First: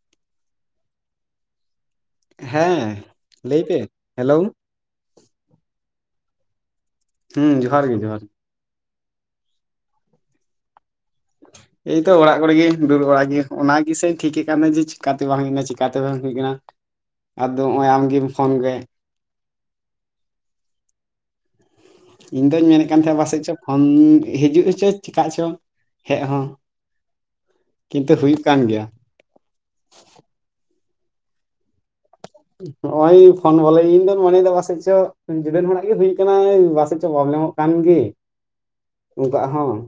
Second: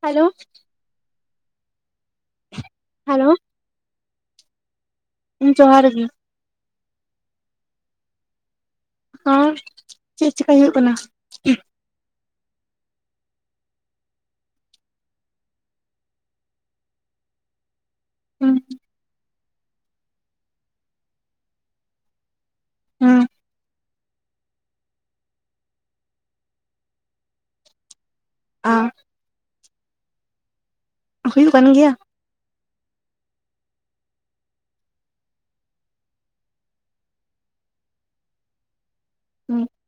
Hello ᱦᱮᱸ hello ᱞᱟᱹᱭ ᱯᱮ ᱦᱮᱞᱳ? ᱦᱮᱸ ᱡᱚᱦᱟᱸᱨ ᱜᱮ᱾ ᱦᱮᱸ ᱡᱚᱦᱟᱸᱨ ᱜᱮ ᱡᱚᱦᱟᱸᱨ ᱜᱮ᱾ ᱦᱚᱸ ᱪᱮᱫ ᱪᱤᱠᱟᱭ ᱦᱩᱭᱩᱜ ᱠᱟᱱᱟ? ᱮᱭᱛᱚ ᱚᱲᱟᱜ ᱠᱚᱨᱮ ᱜᱮᱧ ᱫᱩᱲᱩᱵ ᱵᱟᱲᱟ ᱜᱮ ᱚᱱᱟ ᱜᱮᱥᱮ ᱴᱷᱤᱠ ᱮᱫ ᱠᱟᱱᱟᱹᱧ ᱡᱮ ᱪᱮᱠᱟᱛᱮ ᱵᱟᱝ ᱦᱩᱭ ᱠᱟᱱᱟ ᱪᱮᱠᱟᱛᱮ ᱵᱟᱝ ᱦᱩᱭ ᱞᱮᱱᱟ᱾ ᱟᱫᱚ ᱱᱚᱜᱼᱚᱭ ᱟᱢᱜᱮᱢ ᱯᱷᱳᱱ ᱦᱩᱸ ᱜᱮ᱾ ᱤᱧ ᱫᱚᱧ ᱢᱮᱱᱮᱫ ᱠᱟᱱ ᱛᱟᱦᱮᱸ ᱦᱩᱸ ᱯᱟᱥᱮᱡ ᱪᱚ ᱯᱷᱳᱱ ᱦᱤᱡᱩᱜ ᱦᱚ ᱪᱚ ᱪᱮᱠᱟᱜ ᱪᱚ ᱦᱮᱡ ᱦᱚᱸᱼᱼ ᱠᱤᱱᱛᱩ ᱦᱩᱭᱩᱜ ᱠᱟᱱ ᱟ ᱜᱮᱭᱟ᱾ ᱦᱩᱭᱩᱜ ᱠᱟᱱ ᱜᱮᱭᱟ? ᱱᱚᱜᱼᱚᱭ ᱯᱷᱳᱱ ᱵᱚᱞᱮ ᱤᱧᱫᱚᱧ ᱢᱚᱱᱮᱭᱮᱫᱟ ᱯᱟᱥᱮᱡ ᱪᱚ ᱡᱩᱫᱟᱹ ᱦᱚᱲᱟᱜ ᱜᱮ ᱦᱩᱭ ᱟᱠᱟᱱᱟ, ᱯᱟᱥᱮᱡ ᱪᱚ ᱯᱨᱚᱵᱞᱮᱢᱼᱚᱜ᱾ ᱠᱟᱱ ᱜᱮᱼᱼ [inaudible] ᱩᱱᱠᱩᱣᱟᱜ ᱦᱩᱸ ᱦᱚᱸᱼᱼ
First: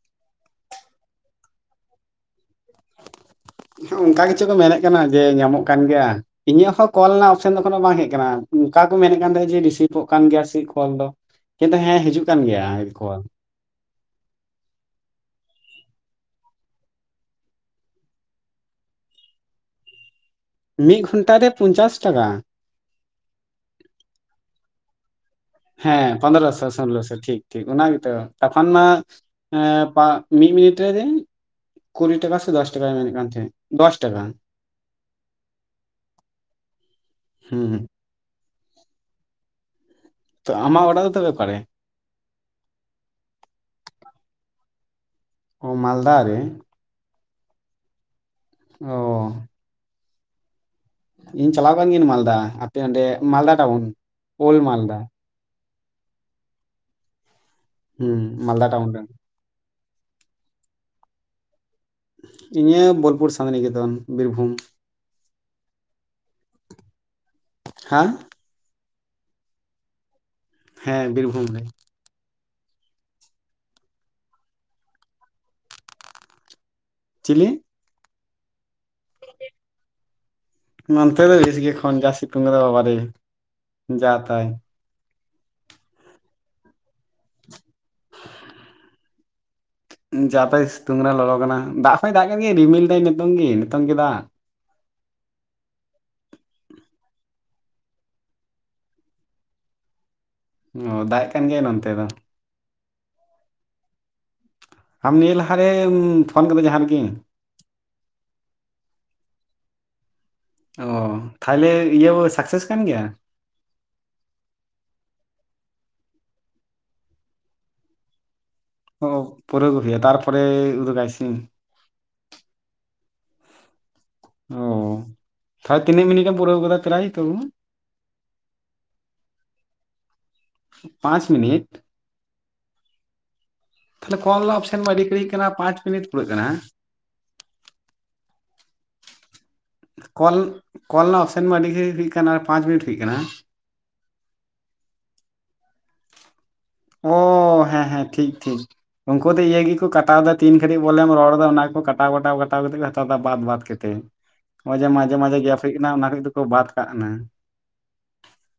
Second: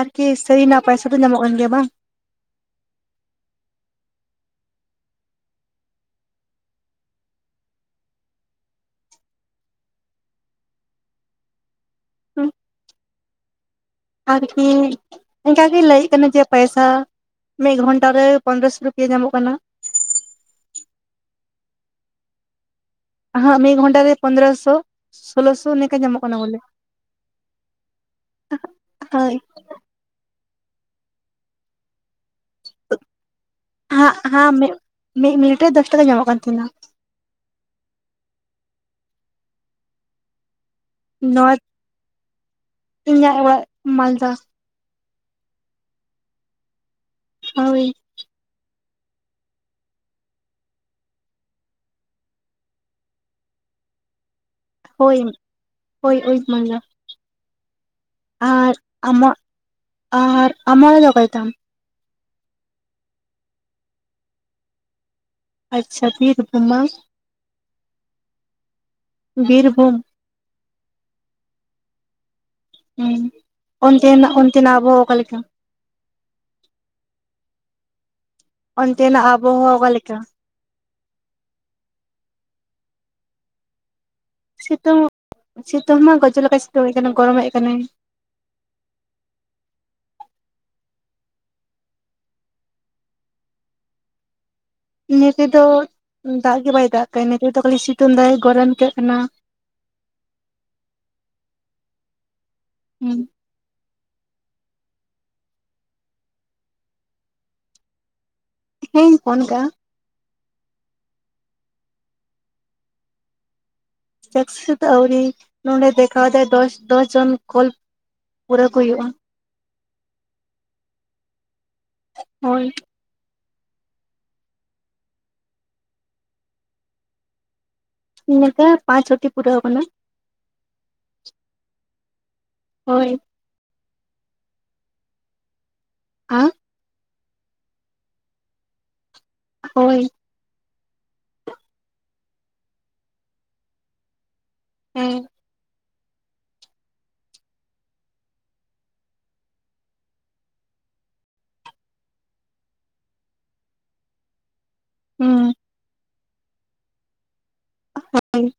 ᱟᱨᱠᱤ ᱥᱟᱹᱨᱤᱱᱟᱜ ᱯᱟᱭᱥᱟ ᱫᱚ ᱧᱟᱢᱚᱜ ᱠᱟᱱ ᱜᱮᱭᱟ ᱵᱟᱝ? ᱚᱱᱠᱟ ᱜᱮᱪᱚ ᱠᱚ ᱢᱮᱱᱮᱫ ᱠᱟᱱᱟ ᱡᱮ ᱧᱟᱢᱚᱜ ᱠᱟᱱ ᱜᱮᱭᱟ᱾ ᱤᱧᱟᱹᱜ ᱦᱚᱸ ᱠᱚᱞ ᱨᱮᱱᱟᱜ ᱚᱯᱥᱮᱱ ᱫᱚ ᱮᱠᱷᱚᱱᱳ ᱵᱟᱝ ᱦᱮᱡ ᱠᱟᱱᱟ, ᱚᱱᱠᱟ ᱠᱚ ᱢᱮᱱᱮᱫ ᱠᱟᱱ ᱛᱟᱦᱮᱸ ᱡᱮ ᱨᱤᱥᱤᱵᱷᱚᱜ ᱠᱟᱱ ᱜᱮᱭᱟ ᱥᱮᱫ ᱠᱚᱞ ᱫᱚ᱾ ᱠᱤᱱᱛᱩ ᱦᱮᱸ ᱦᱤᱡᱩᱜ ᱠᱟᱱ ᱦᱩᱸ ᱜᱮᱭᱟ ᱠᱚᱞ᱾ ᱟᱨᱠᱤ ᱤᱱᱠᱟᱜᱤ ᱞᱟᱹᱭᱮᱫ ᱠᱟᱱᱟ ᱡᱮ ᱯᱟᱭᱥᱟᱼᱼ ᱢᱤᱫ ᱜᱷᱚᱱᱴᱟ ᱨᱮ ᱯᱚᱱᱨᱚ ᱥᱚ ᱨᱩᱯᱤᱭᱟᱹ ᱧᱟᱢᱚᱜ ᱠᱟᱱᱟ᱾ ᱢᱤᱫ ᱜᱷᱚᱱᱴᱟ ᱨᱮ ᱯᱚᱧᱪᱟᱥ ᱴᱟᱠᱟ᱾ ᱦᱟ ᱢᱤᱫ ᱜᱚᱱᱴᱟ ᱨᱮ ᱯᱚᱫᱨᱚ ᱥᱳ᱾ ᱥᱳᱞᱚ ᱥᱚᱼᱼ ᱦᱮᱸ ᱯᱚᱱᱨᱚ ᱥᱚ ᱥᱳᱞᱞᱳ ᱥᱚ ᱴᱷᱤᱠ ᱴᱷᱤᱠ ᱚᱱᱟ ᱜᱮᱛᱚ, ᱛᱚᱠᱷᱚᱱ ᱢᱟ ᱦᱳᱭ ᱮᱸᱻ ᱯᱟᱸ ᱢᱤᱫ ᱢᱤᱱᱤᱴ ᱨᱮ ᱠᱩᱲᱤ ᱴᱟᱠᱟ ᱥᱮ ᱫᱚᱥ ᱴᱟᱠᱟᱭ ᱢᱮᱱᱮᱫ ᱠᱟᱱ ᱛᱟᱦᱮᱸᱫ᱾ ᱫᱚᱥ ᱦᱟᱸ ᱴᱟᱠᱟ ᱦᱟᱸ ᱢᱤᱫ ᱢᱤᱱᱤᱴ ᱨᱮ ᱫᱚᱥ ᱴᱟᱠᱟ ᱧᱟᱢᱚᱜ ᱠᱟᱱ ᱛᱟᱦᱮᱱᱟ᱾ ᱦᱩᱸ᱾ ᱛᱚ ᱟᱢᱟᱜ ᱚᱲᱟᱜ ᱛᱚᱵᱮ ᱚᱠᱟᱨᱮ ᱱᱚᱨᱛᱷ, ᱤᱧᱟᱹᱜ ᱚᱲᱟᱜ ᱢᱟᱞᱫᱟ᱾ ᱚ ᱢᱟᱞᱫᱟ ᱨᱮ? ᱦᱳᱭ᱾ ᱚ ᱤᱧ ᱪᱟᱞᱟᱣ ᱠᱟᱱ ᱜᱤᱭᱟᱹᱧ ᱢᱟᱞᱫᱟ, ᱟᱯᱮ ᱚᱸᱰᱮ ᱢᱟᱞᱫᱟ ᱴᱟᱣᱩᱱ ᱳᱞᱰ ᱢᱟᱞᱫᱟ᱾ ᱦᱳᱭ ᱦᱳᱭ ᱳᱞᱰ ᱢᱟᱞᱫᱟ᱾ ᱦᱩᱸ ᱢᱟᱞᱫᱟ ᱟᱨ ᱴᱟᱣᱩᱱ ᱨᱮ ᱟᱢᱟᱜ, ᱟᱨ ᱟᱢᱟᱜ ᱚᱲᱟᱜ ᱫᱚ ᱚᱠᱟᱨᱮᱛᱟᱢ? ᱤᱧᱟᱹᱜ ᱵᱳᱞᱯᱩᱨ ᱥᱟᱱᱛᱤᱱᱤᱠᱮᱛᱚᱱ, ᱵᱤᱨᱵᱷᱩᱢ᱾ ᱟᱪᱪᱷᱟ, ᱵᱤᱨᱵᱷᱩᱢ ᱵᱟᱝ? ᱦᱮᱸ ᱵᱤᱨᱵᱷᱩᱢ᱾ ᱦᱮᱸ ᱵᱤᱨᱵᱷᱩᱢ ᱨᱮ᱾ ᱦᱩᱸ, ᱚᱱᱛᱮᱱᱟᱜ, ᱚᱱᱛᱮᱱᱟᱜ ᱟᱵᱚᱦᱟᱣᱟ ᱚᱠᱟᱞᱮᱠᱟ? ᱪᱤᱞᱤ? ᱚᱱᱛᱮᱱᱟᱜ ᱟᱵᱚᱦᱚᱣᱟ ᱚᱠᱟ ᱞᱮᱠᱟ? ᱱᱚᱛᱮ ᱫᱚ ᱵᱮᱥ ᱜᱮᱭᱟ ᱮᱠᱷᱚᱱ ᱡᱟ ᱥᱤᱛᱩᱝ ᱠᱟᱫᱟᱭ ᱵᱟᱵᱟᱨᱮ ᱡᱟ ᱛᱟᱭ᱾ ᱥᱤᱛᱩᱝ, ᱥᱤᱛᱩᱝ ᱦᱚᱸ ᱜᱚᱡᱚᱜ ᱞᱮᱠᱟᱭ ᱥᱤᱛᱩᱝᱮᱜ ᱠᱟᱱᱟ, ᱜᱚᱨᱚᱢᱮᱜ ᱠᱟᱱᱟᱭ᱾ ᱡᱟ ᱛᱟᱭ ᱥᱤᱛᱩᱝ ᱠᱟᱱᱟ, ᱞᱚᱞᱚ ᱠᱟᱱᱟ, ᱫᱟᱜ ᱦᱚᱸᱭ ᱫᱟᱜ ᱠᱟᱱ ᱜᱮ ᱨᱤᱢᱤᱞ ᱫᱟᱭ ᱱᱤᱛᱳᱝ ᱜᱮ, ᱱᱤᱛᱳᱝ ᱜᱮ ᱫᱟᱜ᱾ ᱤᱱᱟᱹ ᱛᱮᱫᱚ ᱫᱟᱜ ᱜᱮ ᱵᱟᱭ ᱫᱟᱜ ᱠᱟᱜ-ᱟ, ᱤᱱᱟᱹ ᱛᱮᱫᱚ ᱠᱷᱟᱹᱞᱤ ᱥᱤᱛᱩᱝ ᱫᱟᱭ ᱜᱚᱨᱚᱱ ᱟᱹᱭᱠᱟᱹᱜ ᱠᱟᱱᱟ᱾ ᱚ, ᱫᱟᱜ ᱮᱜ ᱠᱟᱱ ᱜᱮᱭᱟᱭ ᱱᱚᱱᱛᱮ ᱫᱚ᱾ ᱦᱩᱸ᱾ ᱟᱢ ᱱᱤᱭᱟᱹ ᱞᱟᱦᱟᱨᱮᱢ ᱯᱷᱳᱱ ᱠᱟᱫᱟ ᱡᱟᱦᱟᱸ ᱨᱮᱜᱮ? ᱦᱮᱧ ᱯᱷᱳᱱ ᱡᱟᱜ-ᱟ᱾ ᱚ, ᱛᱟᱦᱞᱮ ᱤᱭᱟᱹ ᱥᱟᱠᱥᱮᱥ ᱠᱟᱱ ᱜᱮᱭᱟ? ᱥᱟᱠᱟᱮᱹᱥ ᱫᱚ ᱟᱹᱣᱨᱤ ᱱᱚᱸᱰᱮ ᱫᱮᱠᱷᱟᱣ ᱫᱟᱭ ᱫᱚᱥ ᱫᱚᱥ ᱡᱚᱱ ᱠᱚᱞ ᱯᱩᱨᱟᱹᱣ ᱠᱚ ᱦᱩᱭᱩᱜᱼᱟ ᱚ, ᱯᱩᱨᱟᱹᱣ ᱠᱚ ᱦᱩᱭᱩᱜ-ᱟ, ᱛᱟᱨᱯᱚᱨᱮ ᱩᱫᱩᱜᱟᱭ ᱥᱤ ᱦᱳᱭ ᱚ, ᱛᱟᱦᱞᱮ ᱛᱤᱱᱟᱹᱜ ᱢᱤᱱᱤᱴᱮᱢ ᱯᱩᱨᱟᱹᱣ ᱠᱟᱫᱟ ᱯᱨᱟᱭ ᱛᱚᱵᱩ? ᱱᱚᱝᱠᱟ ᱯᱟᱸᱪ ᱪᱷᱚᱴᱤ ᱯᱩᱨᱟᱹᱣ ᱠᱟᱱᱟ᱾ ᱯᱟᱸᱪ ᱢᱤᱱᱤᱴ? ᱦᱳᱭ᱾ ᱛᱟᱦᱞᱮ ᱠᱚᱞ ᱨᱮᱱᱟᱜ ᱚᱯᱥᱮᱱ ᱢᱟ ᱟᱹᱰᱤ ᱜᱷᱟᱲᱤᱡ ᱠᱟᱱᱟ, ᱯᱟᱸᱪ ᱢᱤᱱᱤᱴ ᱯᱩᱨᱟᱹᱜ ᱟᱸ ᱠᱟᱱᱟ᱾ ᱦᱳᱭ᱾ ᱠᱚᱞ, ᱠᱚᱞ ᱨᱮᱱᱟᱜ ᱚᱯᱥᱮᱱ ᱢᱟ ᱟᱹᱰᱤᱜᱮ ᱠᱟᱱᱟ ᱟᱨ ᱯᱟᱸᱪ ᱢᱤᱱᱤᱴᱳ ᱠᱟᱱᱟ ᱵᱟᱝ? ᱦᱮᱸ᱾ ᱚ, ᱦᱮᱸ ᱦᱮᱸ, ᱴᱷᱤᱠ ᱴᱷᱤᱠ᱾ ᱩᱱᱠᱩ ᱫᱚ ᱤᱧᱟᱹᱜ ᱜᱮᱠᱚ ᱠᱟᱴᱟᱣᱫᱟ ᱛᱤᱱ ᱜᱷᱟᱹᱲᱤᱡ ᱵᱚᱞᱮᱢ ᱨᱚᱲᱮᱫᱟ ᱚᱱᱟ ᱜᱮᱠᱚ ᱠᱟᱴᱟᱣ ᱠᱟᱴᱟᱣ ᱠᱟᱴᱟᱣ ᱠᱟᱛᱮ ᱠᱚ ᱦᱟᱛᱟᱣ ᱮᱫᱟ ᱵᱟᱫ ᱵᱟᱫ ᱠᱟᱛᱮ᱾ ᱛᱮ, ᱱᱚᱜᱼᱚᱭ ᱡᱮ ᱢᱟᱡᱷᱮ ᱢᱟᱡᱷᱮ ᱜᱮᱯ ᱦᱩᱸ ᱦᱩᱭᱩᱜ ᱠᱟᱱᱟ ᱚᱱᱟ ᱠᱚᱡ ᱫᱚᱠᱚ ᱵᱟᱫ ᱠᱟᱜ ᱠᱟᱱᱟ᱾ ᱦᱳᱭ᱾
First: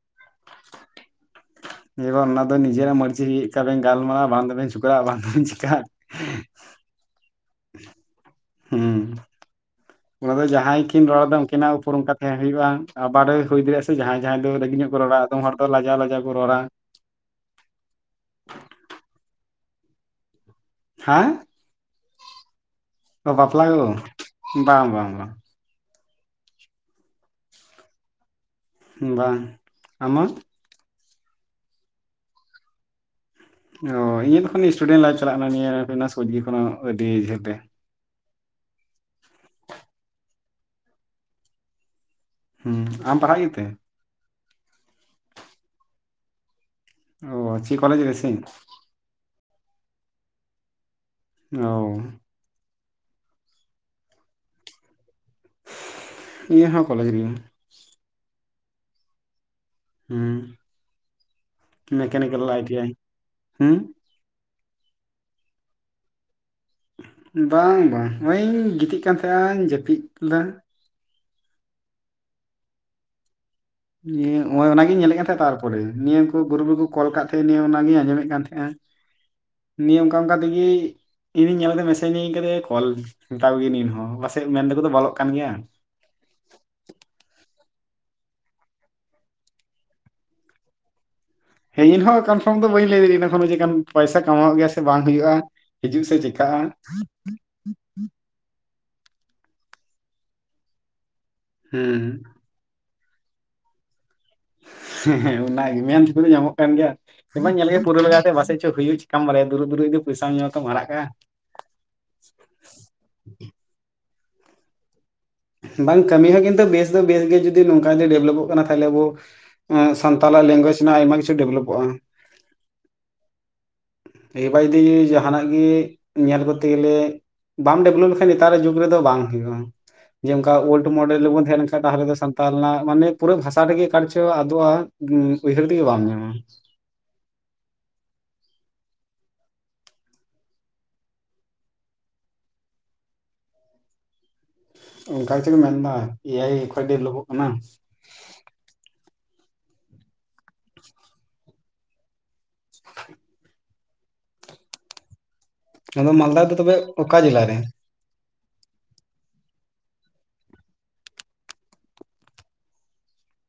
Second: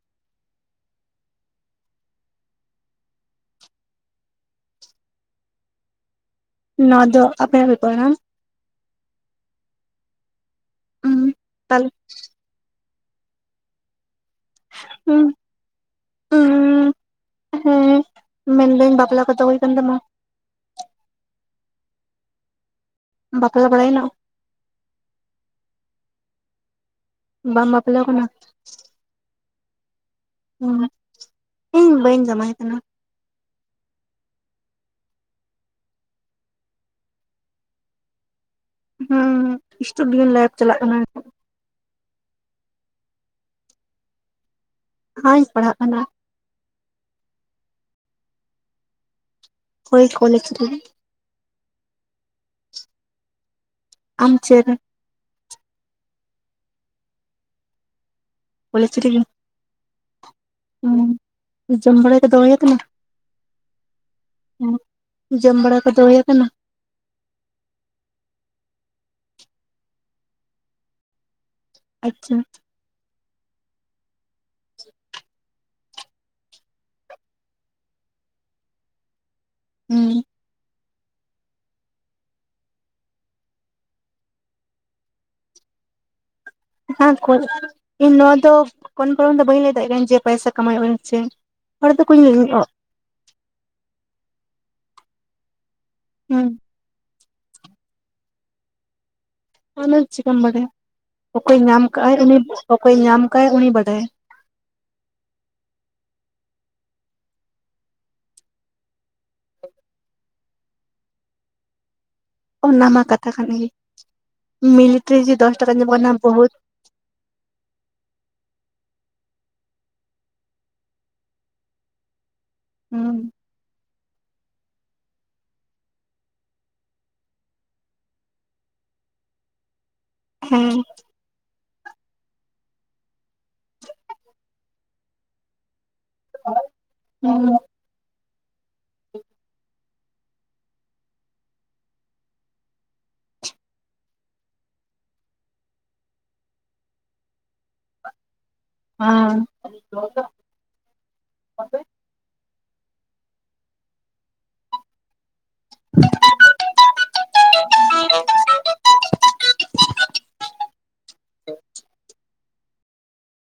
ᱤᱧ ᱫᱚ ᱚᱱᱟ ᱫᱚ ᱱᱤᱡᱮᱨᱟᱜ ᱢᱟᱨ ᱡᱤ ᱪᱮᱫᱠᱟᱵᱮᱱ ᱜᱟᱞᱢᱟᱨᱟᱣ ᱵᱟᱝ ᱫᱚᱵᱮᱱ ᱡᱷᱚᱠᱲᱟᱜ ᱵᱟᱝ ᱫᱚᱵᱮᱱ ᱪᱤᱠᱟᱜ ᱱᱚᱣᱟ ᱫᱚ ᱟᱯᱮᱭᱟᱜ ᱵᱮᱯᱟᱨ ᱵᱟᱝ ᱦᱩᱸ᱾ ᱚᱱᱟ ᱫᱚ ᱡᱟᱦᱟᱸᱭ ᱠᱤᱱ ᱦᱩᱸ ᱨᱚᱲᱫᱟ ᱩᱝᱠᱤᱱᱟᱜ ᱛᱟᱦᱞᱮ ᱩᱯᱚᱨ ᱚᱱᱠᱟ ᱛᱟᱦᱮᱸ ᱦᱩᱭᱩᱜ-ᱟ, ᱟᱵᱟᱨᱮ ᱦᱩᱭ ᱫᱟᱲᱮᱭᱟᱜᱼᱟ ᱥᱮ ᱡᱟᱦᱟᱸᱭ ᱡᱟᱦᱟᱸᱟᱭ ᱫᱚ ᱛᱤᱱᱟᱹᱜ ᱠᱚ ᱨᱚᱲᱟ, ᱦᱩᱸ ᱟᱫᱚᱢ ᱦᱚᱲ ᱫᱚ ᱞᱟᱡᱟᱣ ᱞᱟᱡᱟᱣ ᱠᱚ ᱨᱚᱲᱟ ᱦᱩᱸ ᱦᱮᱸ, ᱢᱮᱱᱫᱟᱹᱧ ᱵᱟᱯᱞᱟ ᱠᱚᱫᱚ ᱦᱩᱭ ᱠᱟᱱ ᱛᱟᱢᱟ? ᱦᱮᱸ? ᱚ, ᱵᱟᱯᱞᱟ ᱠᱚ, ᱵᱟᱝ ᱵᱟᱝ ᱵᱟᱝ᱾ ᱵᱟᱢ ᱵᱟᱯᱞᱟ ᱠᱟᱱᱟ? ᱵᱟᱝ, ᱟᱢᱟᱜ? ᱦᱮᱸ ᱤᱧ ᱵᱟᱹᱧ ᱡᱚᱢᱟᱭ ᱠᱟᱱᱟ᱾ ᱚ ᱤᱧᱟᱹᱜ ᱮᱠᱷᱚᱱ ᱥᱴᱩᱰᱮᱱᱴ ᱞᱟᱭᱤᱯᱷ ᱪᱟᱞᱟᱜ ᱠᱟᱱᱟ ᱱᱤᱭᱟᱹ ᱥᱳᱜᱳ ᱟᱹᱰᱤ ᱡᱷᱟᱹᱞ ᱨᱮ᱾ ᱦᱮᱸ ᱥᱴᱩᱰᱮᱱᱴ ᱞᱟᱭᱤᱯᱷ ᱪᱟᱞᱟᱜ ᱠᱟᱱᱟ᱾ ᱦᱮᱸ ᱟᱢ ᱯᱟᱲᱦᱟᱜ ᱜᱮᱛᱮ? ᱦᱩᱭ ᱤᱧ ᱯᱟᱲᱦᱟᱜ ᱠᱟᱱᱟ᱾ [inaudible] ᱦᱳᱭ ᱠᱚᱞᱮᱡᱽ ᱨᱮ, ᱚ ᱟᱢ ᱪᱮᱫ ᱨᱮ? ᱤᱧ ᱦᱚᱸ ᱠᱚᱞᱮᱡᱽ ᱨᱮ, ᱠᱚᱞᱮᱡᱽ ᱨᱮᱜᱮ ᱦᱩᱸ ᱡᱚᱢᱵᱟᱲᱟ ᱠᱚᱫᱚ ᱢᱮᱠᱟᱱᱤᱠᱮᱞ ᱦᱩᱭ ᱟᱭ ᱴᱤ ᱠᱟᱱᱟ? ᱟᱭ ᱦᱩᱸ ᱡᱚᱢ ᱵᱟᱲᱟ ᱠᱚ ᱫᱚ ᱦᱩᱭ ᱟᱠᱟᱱᱟ? ᱵᱟᱝ ᱵᱟᱝ ᱱᱚᱜᱼᱧ ᱜᱤᱛᱤᱡ ᱠᱟᱱ ᱛᱟᱦᱮᱼᱟᱧ ᱡᱟᱹᱯᱤᱫ ᱞᱮᱫᱟ᱾ ᱟᱪᱪᱷᱟ ᱱᱤᱭᱟᱹ ᱱᱚᱜ ᱚᱭ ᱚᱱᱟᱜᱤᱧ ᱧᱮᱞᱮᱫ ᱛᱟᱦᱮᱸᱜᱼᱟ ᱟᱨ, ᱛᱟᱯᱚᱨᱮ ᱱᱤᱭᱟᱹ ᱠᱚ ᱜᱩᱨᱩᱯ ᱨᱮᱠᱚ ᱠᱚ ᱠᱚᱞ ᱟᱠᱟᱫ ᱛᱟᱦᱮᱸ ᱱᱤᱭᱟᱹ ᱚᱱᱟᱜᱤᱧ ᱟᱸᱡᱚᱢᱮᱫ ᱠᱟᱱ ᱛᱟᱦᱮᱸᱼᱟ ᱱᱤᱭᱟᱹ ᱚᱱᱠᱟ ᱦᱩᱸ ᱚᱱᱠᱟ [unintelligible] ᱤᱧᱦᱩᱧ ᱧᱮᱞ ᱠᱮᱫ ᱢᱮᱥᱮᱡᱽ ᱤᱧ ᱟᱹ ᱠᱟᱫᱮ ᱠᱚᱞ ᱢᱮᱛᱟᱣ ᱜᱮᱭ ᱤᱧᱦᱚᱸ ᱯᱟᱥᱮᱡ ᱢᱮᱱᱛᱮᱠᱚᱫᱚ ᱵᱚᱞᱚᱜ ᱠᱟᱱ ᱜᱮᱭᱟ ᱦᱮᱸ ᱤᱧ ᱱᱚᱣᱟ ᱫᱚ ᱠᱚᱱ ᱯᱚᱨᱚᱱ ᱫᱚ ᱵᱟᱹᱧ ᱞᱟᱹᱭ ᱫᱟᱲᱮᱭᱟᱜ ᱠᱟᱱᱟ ᱡᱮ ᱯᱚᱭᱥᱟ ᱠᱟᱢᱟᱣᱚᱜᱼᱟ ᱥᱮ ᱦᱮᱸ ᱦᱚᱲ ᱤᱧᱦᱚᱸ ᱫᱚᱠᱚᱧ ᱦᱩᱸ ᱠᱚᱱᱯᱷᱟᱨᱢ ᱫᱚ ᱵᱟᱹᱧ ᱞᱟᱹᱭ ᱫᱟᱲᱮᱭᱟᱜᱼᱟ ᱠᱷᱚᱱ ᱯᱚᱭᱥᱟ ᱠᱟᱢᱟᱣ ᱜᱮᱭᱟ ᱥᱮ ᱵᱟᱝ ᱦᱩᱭᱩᱜᱼᱟ ᱦᱤᱡᱩᱜ ᱥᱮ ᱪᱮᱠᱟ ᱟ ᱟᱱᱮ ᱪᱮᱠᱟᱢ ᱵᱟᱰᱟᱭᱟ ᱚᱠᱚᱭᱮ ᱧᱟᱢ ᱠᱟᱜ ᱦᱮᱸ ᱟᱭ ᱩᱱᱤ ᱚᱠᱚᱭᱮ ᱧᱟᱢ ᱠᱟᱜ ᱩᱱᱤ ᱵᱟᱰᱟᱭᱟ ᱦᱮᱸ ᱦᱮᱸ ᱜᱮ ᱢᱮᱱ ᱫᱟᱠᱚ ᱛᱚ ᱧᱟᱢᱚᱜ ᱠᱟᱱ ᱜᱮᱭᱟ᱾ ᱧᱮᱞ ᱢᱟ ᱧᱮᱞ ᱜᱮᱭᱟ ᱯᱩᱨᱟᱹ ᱞᱟᱜᱟ ᱛᱮ ᱯᱟᱪᱮᱥ ᱦᱩᱭᱩᱜ ᱪᱤᱠᱟᱢ ᱵᱟᱨᱟᱭᱟ ᱫᱩᱨᱩᱜ ᱫᱩᱨᱩᱜ ᱯᱚᱭᱥᱟᱢ ᱧᱟᱢ ᱟᱛᱚ ᱟᱲᱟᱜᱼᱟ᱾ ᱚᱱᱟ ᱢᱟ ᱠᱟᱛᱷᱟ ᱠᱟᱱ ᱜᱮ ᱢᱤᱞᱤᱴᱟᱨᱤ ᱡᱤ ᱵᱟᱝ ᱠᱟᱹᱢᱤ ᱦᱚᱸ ᱠᱤᱱ ᱵᱮᱥ ᱫᱚ ᱵᱮᱥ ᱜᱮ ᱡᱤ ᱱᱚᱝᱠᱟ ᱰᱮᱵᱷᱞᱚᱯᱚᱜ ᱠᱟᱱᱟ ᱛᱟᱦᱚᱞᱮ ᱟᱵᱚ, ᱥᱟᱱᱛᱟᱞ ᱞᱮᱝᱜᱩᱭᱮᱡ ᱨᱮᱱᱟᱜ ᱟᱭᱢᱟ ᱠᱤᱪᱷᱩ ᱰᱮᱵᱷᱞᱚᱯᱚᱜᱼᱟ᱾ ᱦᱩᱸ ᱮᱵᱟᱭ ᱡᱩᱫᱤ ᱡᱟᱦᱟᱱᱟᱜ ᱜᱮ ᱧᱮᱞ ᱠᱚᱛᱮ ᱜᱮᱞᱮ ᱵᱟᱢ ᱰᱮᱵᱷᱞᱚᱯ ᱞᱮᱠᱷᱟᱡ ᱱᱮᱛᱟᱨᱟᱜ ᱡᱩᱜᱽ ᱨᱮᱫᱚ ᱵᱟᱝ ᱦᱩᱭᱩᱜᱼᱟ, ᱡᱮ ᱚᱱᱠᱟ ᱦᱮᱸ ᱳᱞᱰ ᱢᱚᱰᱮᱞ ᱨᱮᱵᱚᱱ ᱛᱟᱦᱮᱸ ᱞᱮᱱᱠᱷᱟᱱ᱾ ᱛᱟᱦᱚᱞᱮ ᱫᱚ ᱥᱟᱱᱛᱟᱞ ᱨᱮᱱᱟᱜ ᱢᱟᱱᱮ ᱯᱩᱨᱟᱹ ᱵᱷᱟᱥᱟ ᱨᱮᱜᱮ ᱚᱠᱟᱨᱮᱪᱚ ᱟᱫᱚᱜᱼᱟ ᱩᱭᱦᱟᱹᱨ ᱛᱮᱜᱮ ᱵᱟᱢ ᱧᱟᱢᱟ᱾ ᱦᱩᱸ ᱚᱱᱠᱟ ᱜᱮᱪᱚ ᱢᱮᱱ ᱮᱫᱟ ᱮᱭᱟᱭ ᱠᱷᱚᱡ ᱫᱚ ᱫᱷᱮᱨ ᱞᱳᱵᱳ ᱠᱟᱱᱟ᱾ [unintelligible] [unintelligible] ᱟᱫᱚ ᱢᱟᱞᱫᱟ ᱫᱚ ᱛᱚᱵᱮ ᱚᱠᱟ ᱡᱮᱞᱟ ᱨᱮ?